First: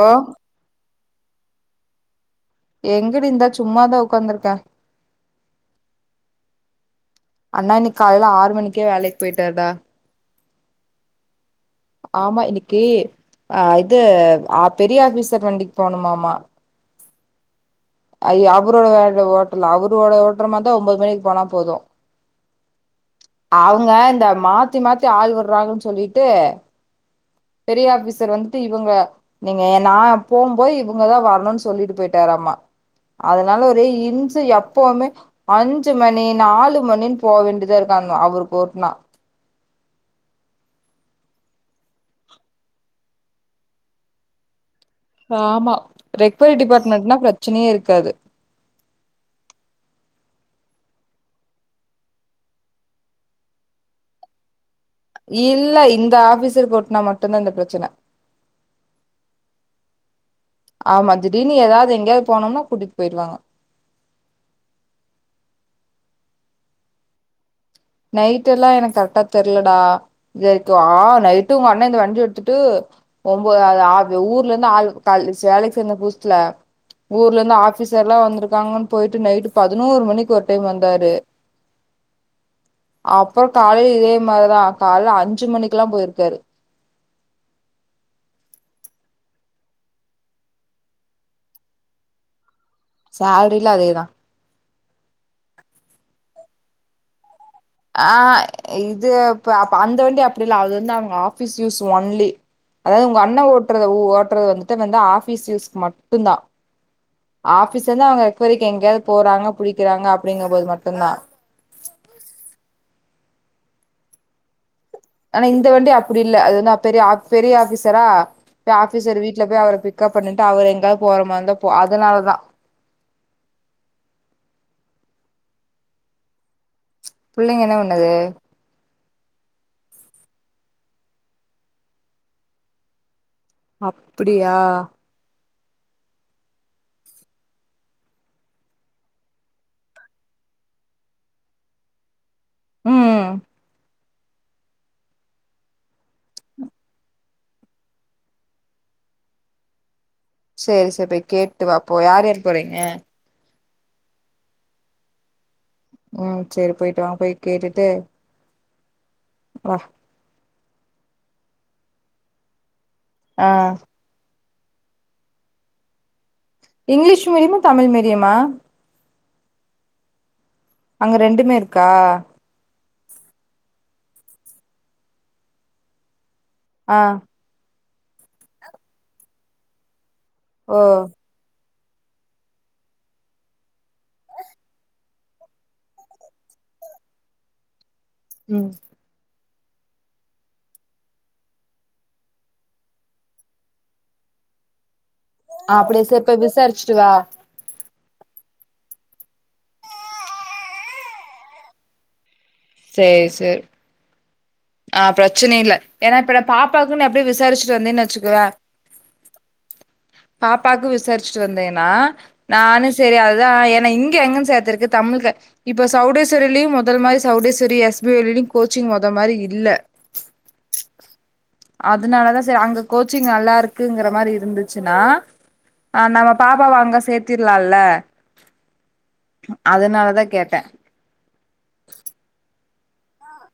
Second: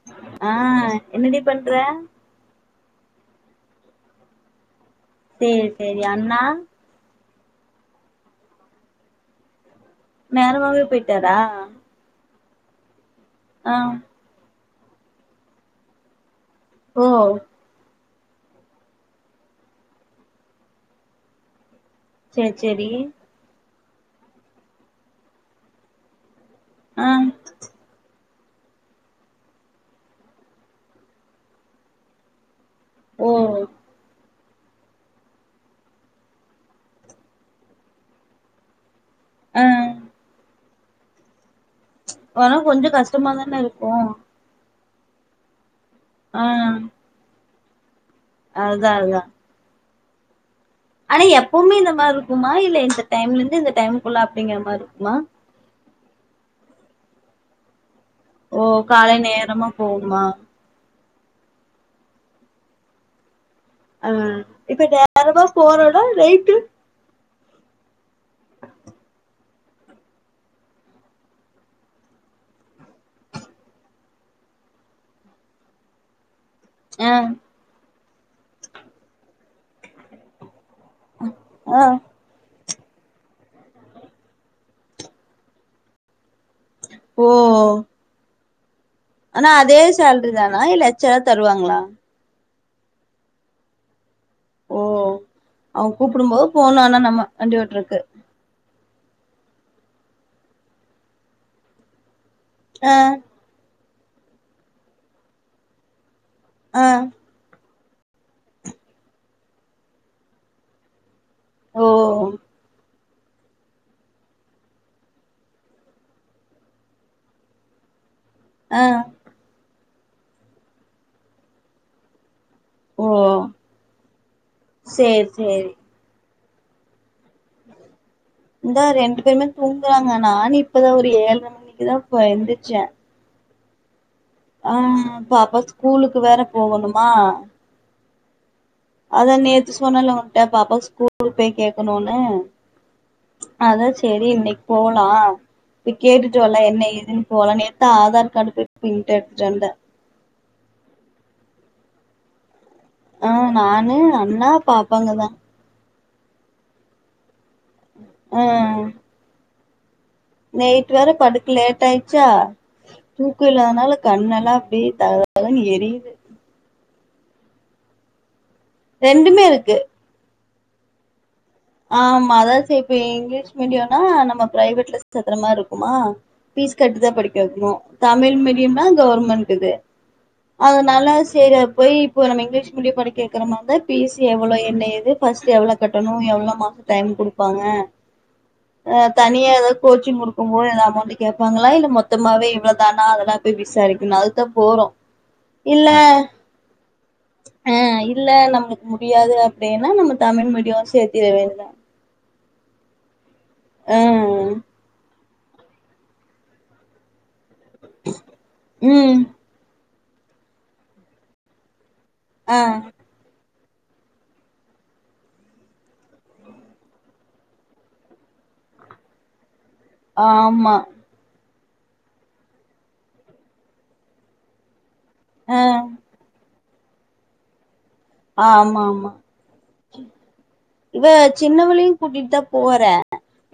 ஓ ஆ என்னடி பண்ற எங்கடி இருந்த சும்மாதா உக்காந்த்ருக்கே சேரி சேரி அண்ணா அண்ணா இன்னக் காலைல ஆறு மணிக்கே வேலக்கிப் போயிட்டார்டா நேரமாவே போயிட்டாரா ஆமா இன்னக்கி ஆ இது ஆப் பெரிய ஆஃபீசர் வண்டிக் போணுமாமா ஓ ஐயோ அவரோட வேணு ஓட்டலா அவரோட ஓட்றமாருந்தா ஒம்போது மணிக்கி போனா போது சேரி சேரி அவுங்க இந்த மாத்தி மாத்தி ஆள் விர்றாங்கன்னு சொல்லிட்டு ஆ பெரிய ஆஃபீசர் வந்துட்டு இவுங்க நீங்க நா போம் போது இவுங்கதா வர்ணுனு சொல்லிட்டு போய்ட்டாராமா ஓ அதனால ஒரே இன் ச எப்பவுமே அஞ்சு மணி நாலு மணின் போ வேண்டியதா இருக்காங்க அவருக்கு ஒருனா ஆ ஆனா கொஞ்ஜொ கஸ்டமாதான இருக்கு ஆமா ரெக்வொட் டிபார்ட்மெண்ட்னா ப்ரச் பிரச்சனையே இருக்காது. அதுதா அதுதா. ஆனா எப்பவுமே இந்த மாரி இருக்குமா இல்ல இந்த டைம்லந்து இந்த டைமுக்குள்ள அப்படிங்கிற மாரி. இருக்குமா இல்ல இந். இந்த ஆபீசர்கு ஒட்டுனா மட்டுந்தா இந்த பிரச்சன. ஓ காலை நேரமா போகுமா. ஆமா திடீனு எதாவது எங்கேயாவது போனூம்னா கூட்டிட்டு போயிடுவாங்க. ஆஹ இப்ப நேரமா போறோம்டா ரேட்டு். நைட்டு எல்லா எனக்கு கரெக்டா தெரியலடா ஆ நைட்டு உங்க அண்ண இந்த வண்டி எடுத்துட்டு ஒ ஊர்ல இருந்து ஆள் வேலைக்கு சேர்ந்த புதுசுல ஆ ஊர்ல இருந்து ஆஃபிஸ். ல்லா வந்திருக்காங்கனு போயிட்டு நைட்டு. பதுனோரு மணிக்கு ஒரு டைம் வந்தாரு. ஆ அப்புறம் காலைல இதே மாதிரிதான் கால்ல அஞ்சு மணிக்கு எல்லாம் போயிருக்காரு. ஓ. ஆனா அதே சேலரி தானா இல்ல எச்சா எதா தருவாங்களா. சேலரியெல்லா அதேதா ஓ அவன் கூப்பிடும்போது போனும் ஆனா நம்ம. வண்டி ஓட்டுருக்கு. ஆ இது இ அப் அந்த வண்டி அப்படி இல்ல அது வந்து அவங்க ஆபீஸ் யூஸ் ஒன்லி. ஆ அதாவது உங்க அண்ண ஓட். ஓட்டுறது வந்துட்டு வந்து ஆபீஸ்யூஸ்கு மட்டும் தான். ஆஹ. ஆபிஸ்ல இருந்து அவுங்க ரெக்வரிக்கு எங்கேயாவது போறாங்க புடிக்குறாங்க அப்படிங்கும்போது மட்டுந்தா ஓ ஆனா இந்த வண்டி அப்படி இல்ல அது வந்து பெரிய பெரிய ஆபீசரா. பெ ஆ ஆபிசர் வீட்ல போய் அவர போய் பிக்கப் பண்ணிட்டு அவர் எங்காவது போற மாதிரிந்தா அதனாலதா ஓ சேரி சேரி. பிள்ளைங்க என்ன பண்ணுது. இந்தா ரெண்டு பேருமே தூங்குறாங்க நானு இப்பதா ஒரு ஏழ்ர மணிக்கு தா எந்திருச்ச அப் ம் பாப்பா ஸ் ஸ்கூலுக்கு வேற போகணுமா. அதா நேத்து சொன்னல்ல உன்ட்ட பாப்பாவுக்கு ஸ்கூல் போய் கேக்கணுனு. ம் அதா சே சேரி இன்னைக்கு போலா போய் கேட்டுட்டு வல்லா என்ன ஏதுன்னு போலா நேத்துதா ஆதார் கார்டு போய் பிரிண்ட் எடுத்துட்டு வந்த. சேரி சேரி போய் கேட்டுவாப்போ யார்யார் போறீங்க. ஏ ஆ நானு அண்ணா பாப்பாங்கதான். ம் சேரி போயிட்டு வாங்க போய் கேட்டுட்டு வா நைட்டு் வேற படுக்க லேட் ஆயிட்ச்சா தூக்கோ ஆ இல்லாதனால கண்ணெல்லா அப்டி தக தகன்னு எரியுது இங்கிலீஷ் மீடியமா தமிழ் மீடியமா ரெண்டுமே இருக்கு அங்க ரெண்டு ஆமா அதா சேஃப் இப்ப இங்கிலீஷ் மீடியம்னா நம்ம பிரைவேட்ல செக்குற மாரி இருக்குமா ஃபீஸ் கட்டி ஆ தா படிக்க வெக்கணூ தமிழ் மீடியம்னா கவர்ன்மென்ட் இது ஓ அதுனால செரி போய் இப்ப நம்ம இங்கிலீஷ் மீடியம் படிக்க வக்கிர மாரி இருந்தா பீஸ் எவ்ளோ என்ன எது ஃபர்ஸ்ட் எவ்ளோ கட்டணூ எவ்ளோ மாசம் டைம் குடுப்பாங்க ம் அ தனியா எதாது கோச்சிங் குடுக்கும் போது எதா அமௌண்ட் கேப்பாங்களா இல்ல மொத்தமாவே இவ்ளோதானா அதெல்லா போய் விசாரிக்கணூஅதுக்குதா போறோ இல்ல அப்டியா சரி போய் விசாரிச்சிட்டு வா ஆ இல்ல நம்மளுக்கு முடியாது அப்டின்னா நம்ம தமிழ் மீடியம் சேர்த் இதுவே தா செர்ஸ் த்து பிரெச்சன இல்ல ஏனா இப்ப பாப்பாக்கு நா அப்டியே விசாரி விட்டுட்டு வந்தேனா வெச்சுக்குவே ம் பாப்பாக்கு விசாரிச்சுட்டு வந்தேன்னா ஆ நானூ சேரி அதுதா நா இங்க அங்கனு சேத்தருக்கு தமிழ் க இப்ப சவ்டேஸ்வரிலியு மொதல் மாரி சவுடேஸ்வரி எஸ் பி ஓலயு கோச்சிங் மொத மாரி இல்ல ஆமா அதனாலதா சரி அங்க கோச்சிங் நல்லா இருக்குங்குற மாரி இருந்துச்சு ஆ க்குதுன்னா நம்ம பா அப்பாவ அங்க சேத்திர்லால்ல ஆமாமா அதனாலதா கேட்ட இவ சின்னவலையு கூட்டிட்டுதா போற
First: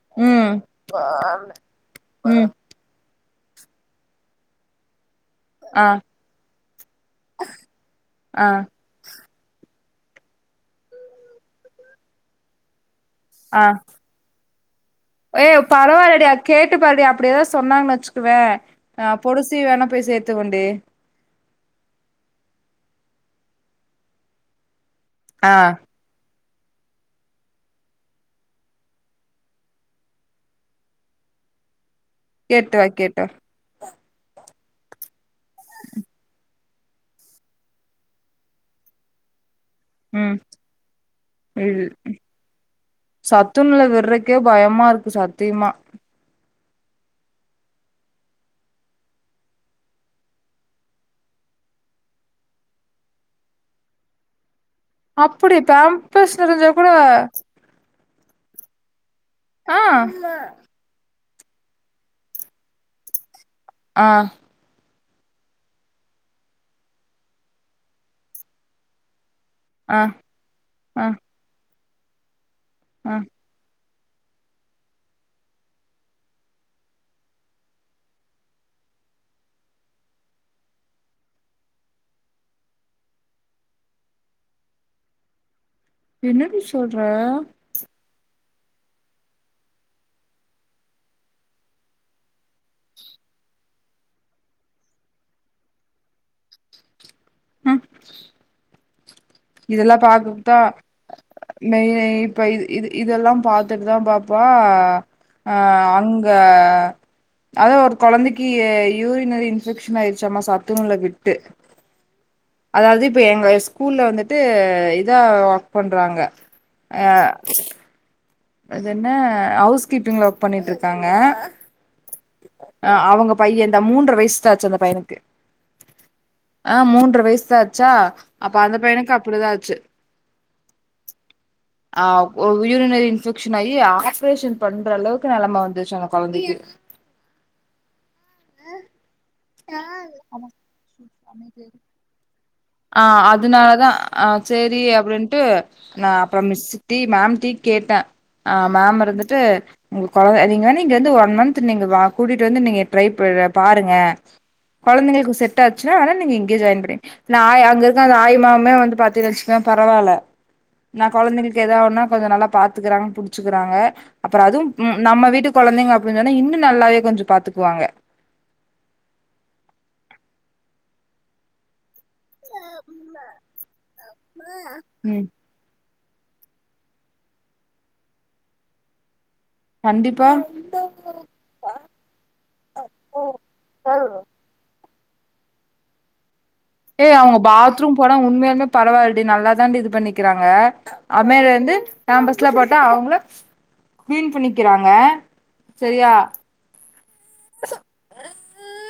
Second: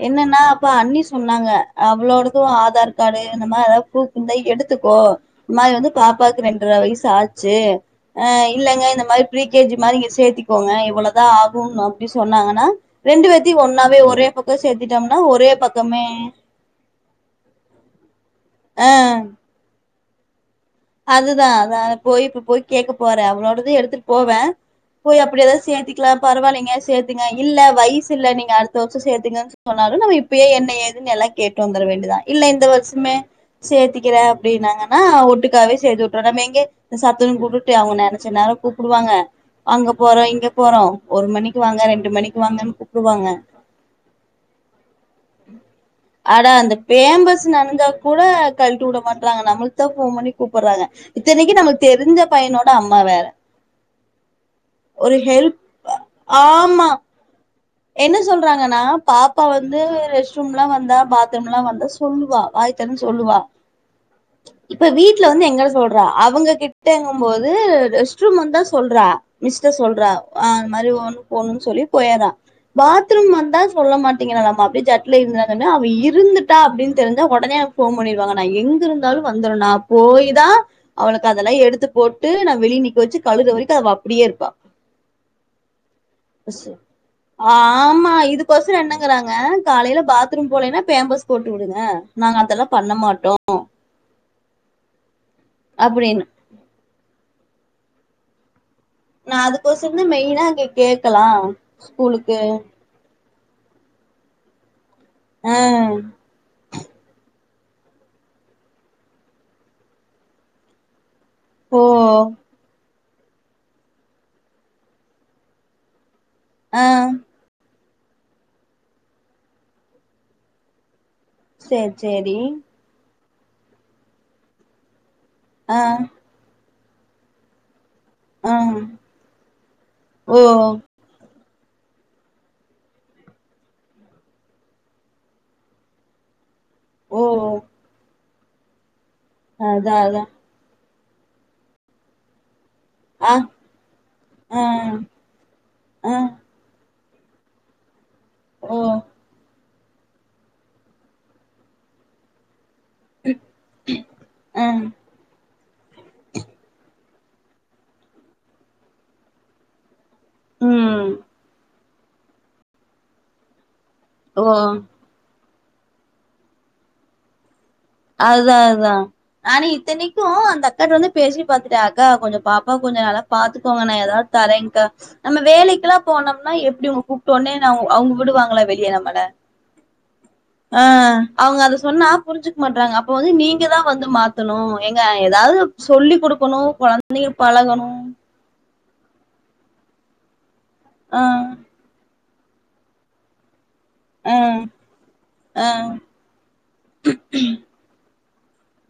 என்னன்னா ம் அப்ப அண்ணி சொன்னாங்க அவளோடது ம் ஆதார் க்காடு இந்த மாரி எதாவ [unintelligible] எடுத்துக்கோ இன்மாரி ஆ வந்து பாப்பாக்கு ரெண்டர வயசு ஆச்சு அ ஆ இல்லங்க இந்த மாரி ப்ரீ கே ஜி மாரிங்க இங்க சேத்திக்கோங்க இவ்ளதா ஆகுன்னோ ப்டி சொன்னாங்கன்னா ரெண்டு வேத்தியு ஆ ஒன்னாவே ஒரே பக் ஏ பரவால்லடி அ கேட்டு பாருடி அப்டியெதா சொன்னாங்கன் வெச்சுக்குவே அ ஆ பொடிசி வேணப் பே சேத்து வண்டி அதுதா அதா போய் இப்ப போய் கேக்கப் போறே அவளோடது எடுத்துட் போவே போய் அப்டி ஆ எதாச் சேத்திக்லா பரவாலைங் ஏ சேத்துங்க இல்ல வயசு இல்ல நீங்க அடுத்த வருஷோ சேத்துங்கன் சொன்னாலு நம்ம இப்பயே என்ன ஏதுன் எல்லா கேட்டு வந்துர வேண் தா இல்ல இந்த கேட்டு வா வருஷமே கேட்டு வா சேத்திக் க்கிற அப்டின்னாங்கன்னா ஒட்டுக் க்காவே சேத்து உட்ற நம்ம எங்கியாச் சாத்துன்னு கூப்ட்டுட்டு அவங்க நெனைச்ச நேரோ கூப்டுவாங்க அங்க போறோ ம் இங்க போறோ ஒரு மணிக்கு வாங்க ம் ரெண்டு மணிக்கு வாங்கன் கூப்டுவாங்க சத்துணவுல விட்றக்கே பயமா இருக்கு சத்தியமா அடா அந்தப் பேம்பஸ் நனைஞ்சா கூட கழிட்டுட மாட்றாங்க நம்மளுக்கு தா போன் பண்ணி கூப்புறாங்க இத்தனைக்கு நமக் தெரிஞ்ச பையனோட அம்மா வேற ஒரு ஹெல்ப் அப்பிடி பேம்பர்ஸ் நெறஞ்சா ஆமா கூடவா என்ன சொல்றாங்கண்ணா பாப் ப்பா வந்து ஆ ரெஸ்ட் ரூம்லா வந்தா பாத் த்திரம்ல்லா வந்தா சொல்லுவா வாய தெறந்து சொல்லுவா ஆ ட்ல வந்து எங்கள சொல்றா அவுங்க கிட்டங்கும் போது ரெஸ்ட் ரூம் வந்தா சொல்றா மிஸ்ட சொல்றா ஆ அந்த மாரி ஆ ஒண்ணுக்கு போணுன் சொல்லி போயரா ஆ பாத்ரூம் வந்தா சொல்ல மாட்டிங்கிறாலாமா அப்டே ஜட்ல இருந்தாங்கன்னு அவ இருந்துட்டா அப்டின் தெரிஞ்சா ஒடனே எனக் போன் பண்ணிருவாங்க நா எங்க இருந்தாலு வந்துருன் நா போய் தா அவளுக்கு அதெல்லா எடுத்து போட்டு நா வெளில் நிக்க வெச்சு கழுகுற வரைக்கு அவ அப்டியே இருப்பா என்னடி சொல்ற ஆ ஆமா இதுக் ஒருசிலர் என்னங்கறாங்க காலையில பாத்ரூம் போலைன்னா ஃபேம்பர்ஸ் போட்டுவுடுங்க நாங்க இதல்லா பண்ணமாட்டோ அப்டின்னு ஹும் இதெல்லா அதுக்கொசரம் தான் மெயினா பார்கத்தா அங்க கேக்கலா மெய் நெய் ஸ்கூலுக்கு இப்ப இது இது இதெல்லாம் பாத்துட்டுதா பாப்பா அ ஆ அங்க அதா ஒரு கொழந்தைக்கி யூரினரி இன்பெக்ஷன் ஆயிடுச்சம்மா சத்துணவுல விட்டு ஓ அதாவது இப்போ எங்க ஸ்கூல்ல வந்துட்டு இதா ஒர்க் பண்றாங்க ஆ யா அது என்ன ஹவுஸ் கீப்பிங்ல ஒர்க் பண்ணிட்டுருக்காங்க சேர் செரி பையன்ந்தா மூன்றர வயசுதாச்சு அந்த பையனுக்கு ஆ ஆ மூன்ற வயசுதா அது ச்சா ஆ அப்ப அந்த பையனுக்கு அப்டிதா ஆச்சு ஓ ஆ யூரினரி இன்பெக்ஷன் ஆயி ஆப்ரேஷன் பண்ற அளவுக்கு நெலமெ வந்துருச்சு அங்க கொழந்தைக்கு ஓஹ் அதா சமைக்கு ஆஹ் ஆ அதுனாலதா அஹ் ஆ சேரி அப்டின்ட்டு ஆ நான் அப்புற மிஸ்க் டீ மேம்ட்டீ கேட்டேன் ஆஹ் ஓ மேம் இருந்துட்டு உங்க குழந்தங்க இங்க வந்து ஒன் மன்த் நீங்க கூட்டிட்டு வந்து நீங்க டரை பாருங்க ஆ குழந்தைங்களுக்கு செட் ஆச்சுன்னா நீங்க இங்கேயே ஜாயின் பண்ண நாய் அங்க இருக்க அந்த ஆய் மாவுமே வந்து பதெனு வச்சுகோவே பரவாயில்ல நா ம் குழந்தைகளுக்கு ஏத ஒன்னா கொஞ்சம் நல்லா பார்த்துக்கறாங்க புடிச்சக்கிறாங்க அப்புறம் ஓ அதுவும் ம் நம்ம வீட்டுக்கு குழந்தைங்க அப்படின் சொன்னா இன்னு நல்லாவே கொஞ்சம் பாத்துக்குவாங்க அதா அதா நானும் இத்தனைக்கும் அந்த அக்கிட்ட வந்து பேசி பாத்துட்டா கா கொஞ்சம் பாப்பா கொஞ்சம் நல்லா பாத்துக்கோங்கன்னா ஏதாவது தரே்கா ம் நம்ம வேலைக்குெல்லா போனோம்னா எப்படி உங்க கூப்பிட்டோனே அவங்க விடுவாங்களா வெளியே நம்மல கண்டிப்பா ஆஹ் அவங்க அத சொன்னா புரிஞ்சு டாங்க அப்ப வந்து நீங்க தா வந்து மாத்தணோ எங்க ஏதாவது சொல்லிக கொடுக்க ஏய் அவங்க பாத்ரூம் போனா உண்மையாலுமே பரவாயில்டி நல்லாாதான் இது பண்ணிக்கிறாங்க ஆ அமேர் வந்து நான் பஸ்ல போட்டா அவங்கள கிளீன் ஆ பண்ணிக்கிறாங்க ஆ சரியா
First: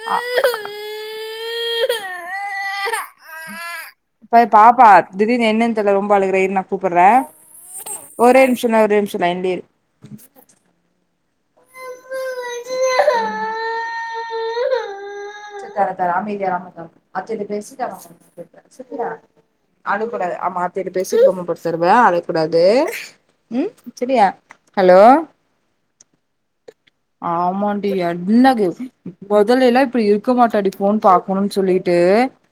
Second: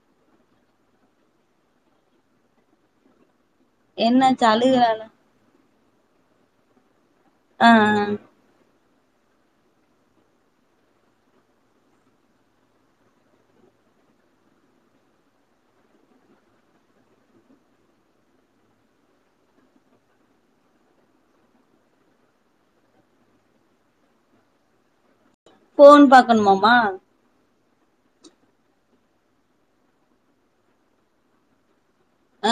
ஹ [inaudible] ப என்னாச்சு பாப்பா அழுகுறாளா திிடீனு என்ன சல ரொம்ப அழுகறே இரு நான் கூப்பிடறேன் ஆ ஆ ஒரே நிமிஷம் ஒருரே நிமிஷம் [unintelligible] சரி தர தர அமைதியா இரு அத்தட்ட பேசிட்டு அம்மா [unintelligible] அழுவக்கூடாது அம்மா அத்தட்ட பேசிட்டு [unintelligible] தருவேன் அழுவக்கூடாது உம் சரியா ஹலோ போன் பாக்கணுமாமமா ஆமாண்டி அன்னக்கு முதல்ல எல்லாம் இப்படி இருக்க மாட்டாடி போன்னு பாக்கணும்னு சொல்லிட்டு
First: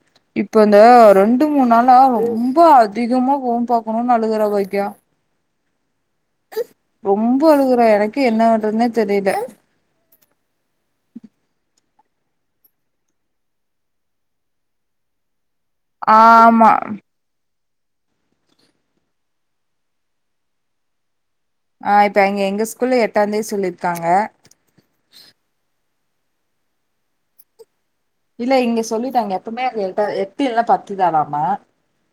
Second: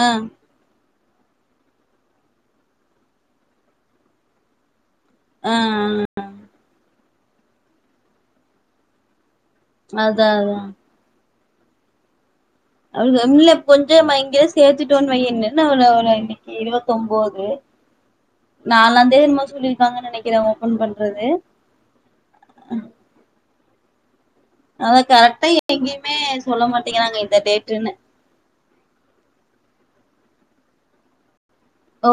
ஆ இப்பந்த ரெண்டு மூணு நாளா ரொம்ப அதிகமா போகம் பா்கக்கணும்னு அழுகுறா வைக்கயா ஆஹ ரொம்ப அழுகுறோம் எனக்கு என்ன பண்றதுன்னே தெரியல அத அதான் அவ இல்ல கொஞ்சம் மயங்கர சேர்த்துட்டோன்னு வைய என்னு என்ண்ணவனவர இன்னைக்கு ஆமா இருவத்தொன்போதுரு நாலாம் தேேதிமா சொல்லிருக்காங்க நினைக்கிறத ஓபன் பண்றது ஆஹ் இப்ப இங்க எங்க ஸ்கூல்ல எட்டாம்ந்தேதி சொல்லி இருக்காங்க அத கரெக்டா எங்கேயுமே சொல்ல மாட்டேங்கிறாங்க இந்த டேட்டுன்னு இல்ல இங்க சொல்லிட்டுாங்க எப்பவுமே எப்படி எல்லாம் பத்துதலாமா ஓ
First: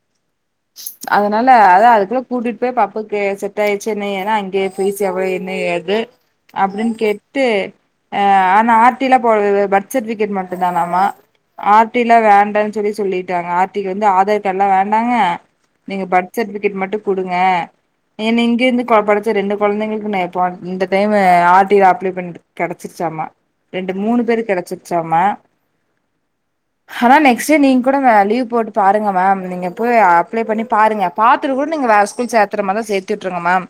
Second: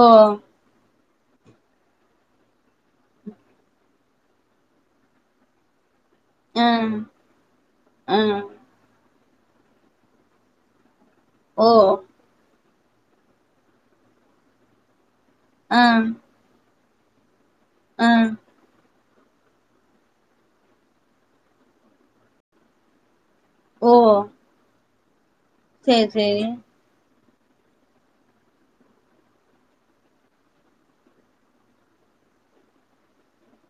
அதனால அதான் அதுக்குள்ள கூட்டிட்டு போய் பாப்புக்கு செட் ஆயிச்சு என்ன ஏன்னா அங்கே ஃபீஸ் எவ்வளவு என்ன ஏது ஆ அப்படின்னு கேட்டு ஆ அஹ் ஆனா ட்டில போது பர்த்சர்டிபிகேட் மட்டும் தானாமா ஓ ஆட்டிலாம் வேண்ட சொல்லி சொல்லிிட்டாங்க ஆர்டிக்கு வந்து ஆதார் கார்ட்லாம் வேண்டாங்க ஆ நீங்க பர்த் சட் பிகேட் மட்டும் குடுங்க ஆ என்னை இங்கிந்து கோபடத் நேத்து ரெண்டு கொழந்தைங்களுக்கு நான் எப்போ இந்த டைம் ஆர் டி அப்ளே பண்ணி கெடைச்சிருச்சாமா ரெண்டு மூணு பேரு கெடைச்சு ச்சமா சேர் சேரி ஆனா நெக்ஸ்டு நீங்க கூட வேல லீவ் போட்டு பாருங்க மேம் நீங்க போய் அ ப்ளை பண்ண பாருங்க பாத்துட்டு கூட நீங்க வேற ஸ்கூல் சேத்துற மாரி இந்தா சேர்த்து வுட்டுருங்க மேம்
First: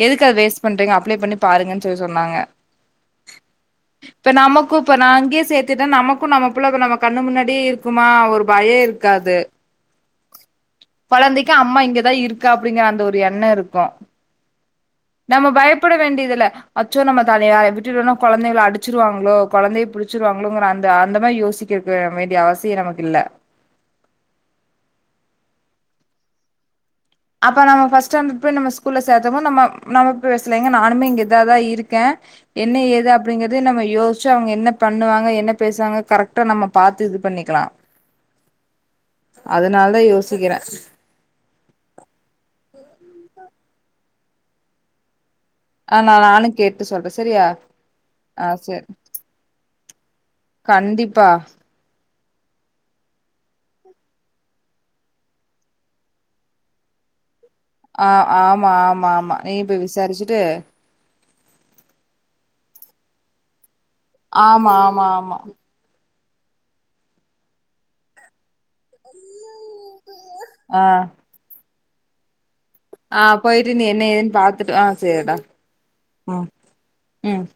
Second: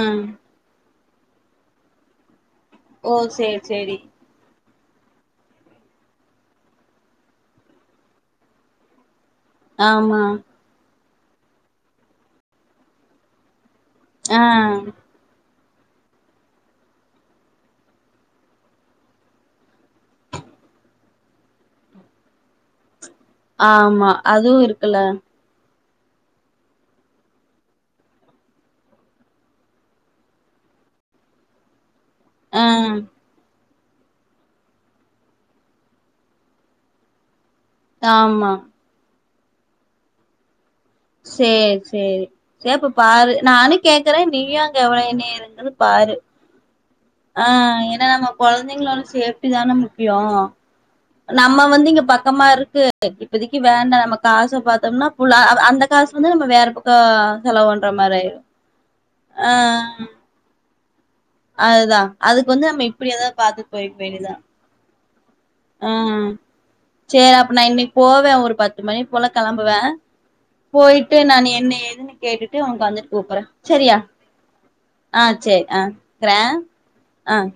ஆ எதுக்கு அது வேஸ்ட் பண்றீங்க அப் அப்ளை பண்ணி பாருங்கன்னு சொல்லி சொன்னாங்க ஓ சரி சரி கு இப்ப நான் அங்கயே சேர்த்திட்டே நமக்கும் நம்ம புள்ள நம்ம கண்ணு முன்னாடியே இருக்குமா ஒரு பயம் இருக்காது ஆம்மா கொழந்தைக்கு அம்மா இங்கதான் இருக்கா அப்டிங்கிற அந்த ஒரு எண்ணம் இருக்கும் ஆஹ் நம்ம பயப்பட வேண்டியதில்ல அச்சோ நம்ம தனியா விட்டுடுவேனா கொழந்தைகள அடுச்சிருவாங்களோ கொழந்தைய புடுச்சிருவாங்களோ அந்த அந்த மாரி யோசிக்கர்க்கு வேண்டிய அவசியம் நமக்கு இல்ல ஆம்மா அதுவும் இருக்குல்ல அப்ப நம்ம ஃபஸ்ட்ஸாண்டர்ட் போய் நம்ம ஸ்கூல்ல சேர்த்தனமா நம நம பேசலலைங்க நானும் இங்க இதாதான் இருக்கேன் ஆ என்ன ஏது அப்டிங்கறது அது நம்ம யோசிச்சு அவங்க என்ன பண்ணுவாங்க என்ன பேசுவாங்க கரெக்டாக நம்ம பாத்து இது பண்ணிக்கலாம் ஆம்மா அதனால தான் யோசிக்கிறேன் சரி சரி சரி அப்ப பாரு நானும் கேக்குறேன் நீயும் அங்க எவ்வளவு இன இரு என்னனு ஆ நா பாரு நானு கேட்டு சொல்றே சரியா ஆஹ் ஏன்னா நம்ம ஆ சரி கொழந்தைங்களோட சேஃப்டி தான முக்கியம் கண்டிப்பா நம்ம வந்து இங் பக்கமா இருக்கு இப்பதைக்கு வேண்டாம் நம்ம காசை பாத்தோம்னா புள்ள அந்த காசு வந்து நம்ம வேற பக்கம் ஆஹ் ஆமா ஆமா ஆமா நீ போய் விசாரிச்சுட்டு அதுதான் அதுக்கு வந்து நம்ம இப்படி ஏதாவது பாத்து போய்க்க ஆம்மா ஆம்மா ஆம் ஆம ம் சரி அப்ப நான் இன்னைக்கு போவேன் ஒரு பத்து மணி போல கிளம்ப வே ஆ போய்ட்டு நான் என்ன ஏது ன்ன கேட்டுட் டு வந்துட்டு ஆ கூப்பறேன் போயிட்டு நீ சரியா என்ன ஏதுன்னு பாத்துட்டு ஆ ஆஹ் சரிடா சரி ஆ ம் வக்கறேன் ம் ஆஹ்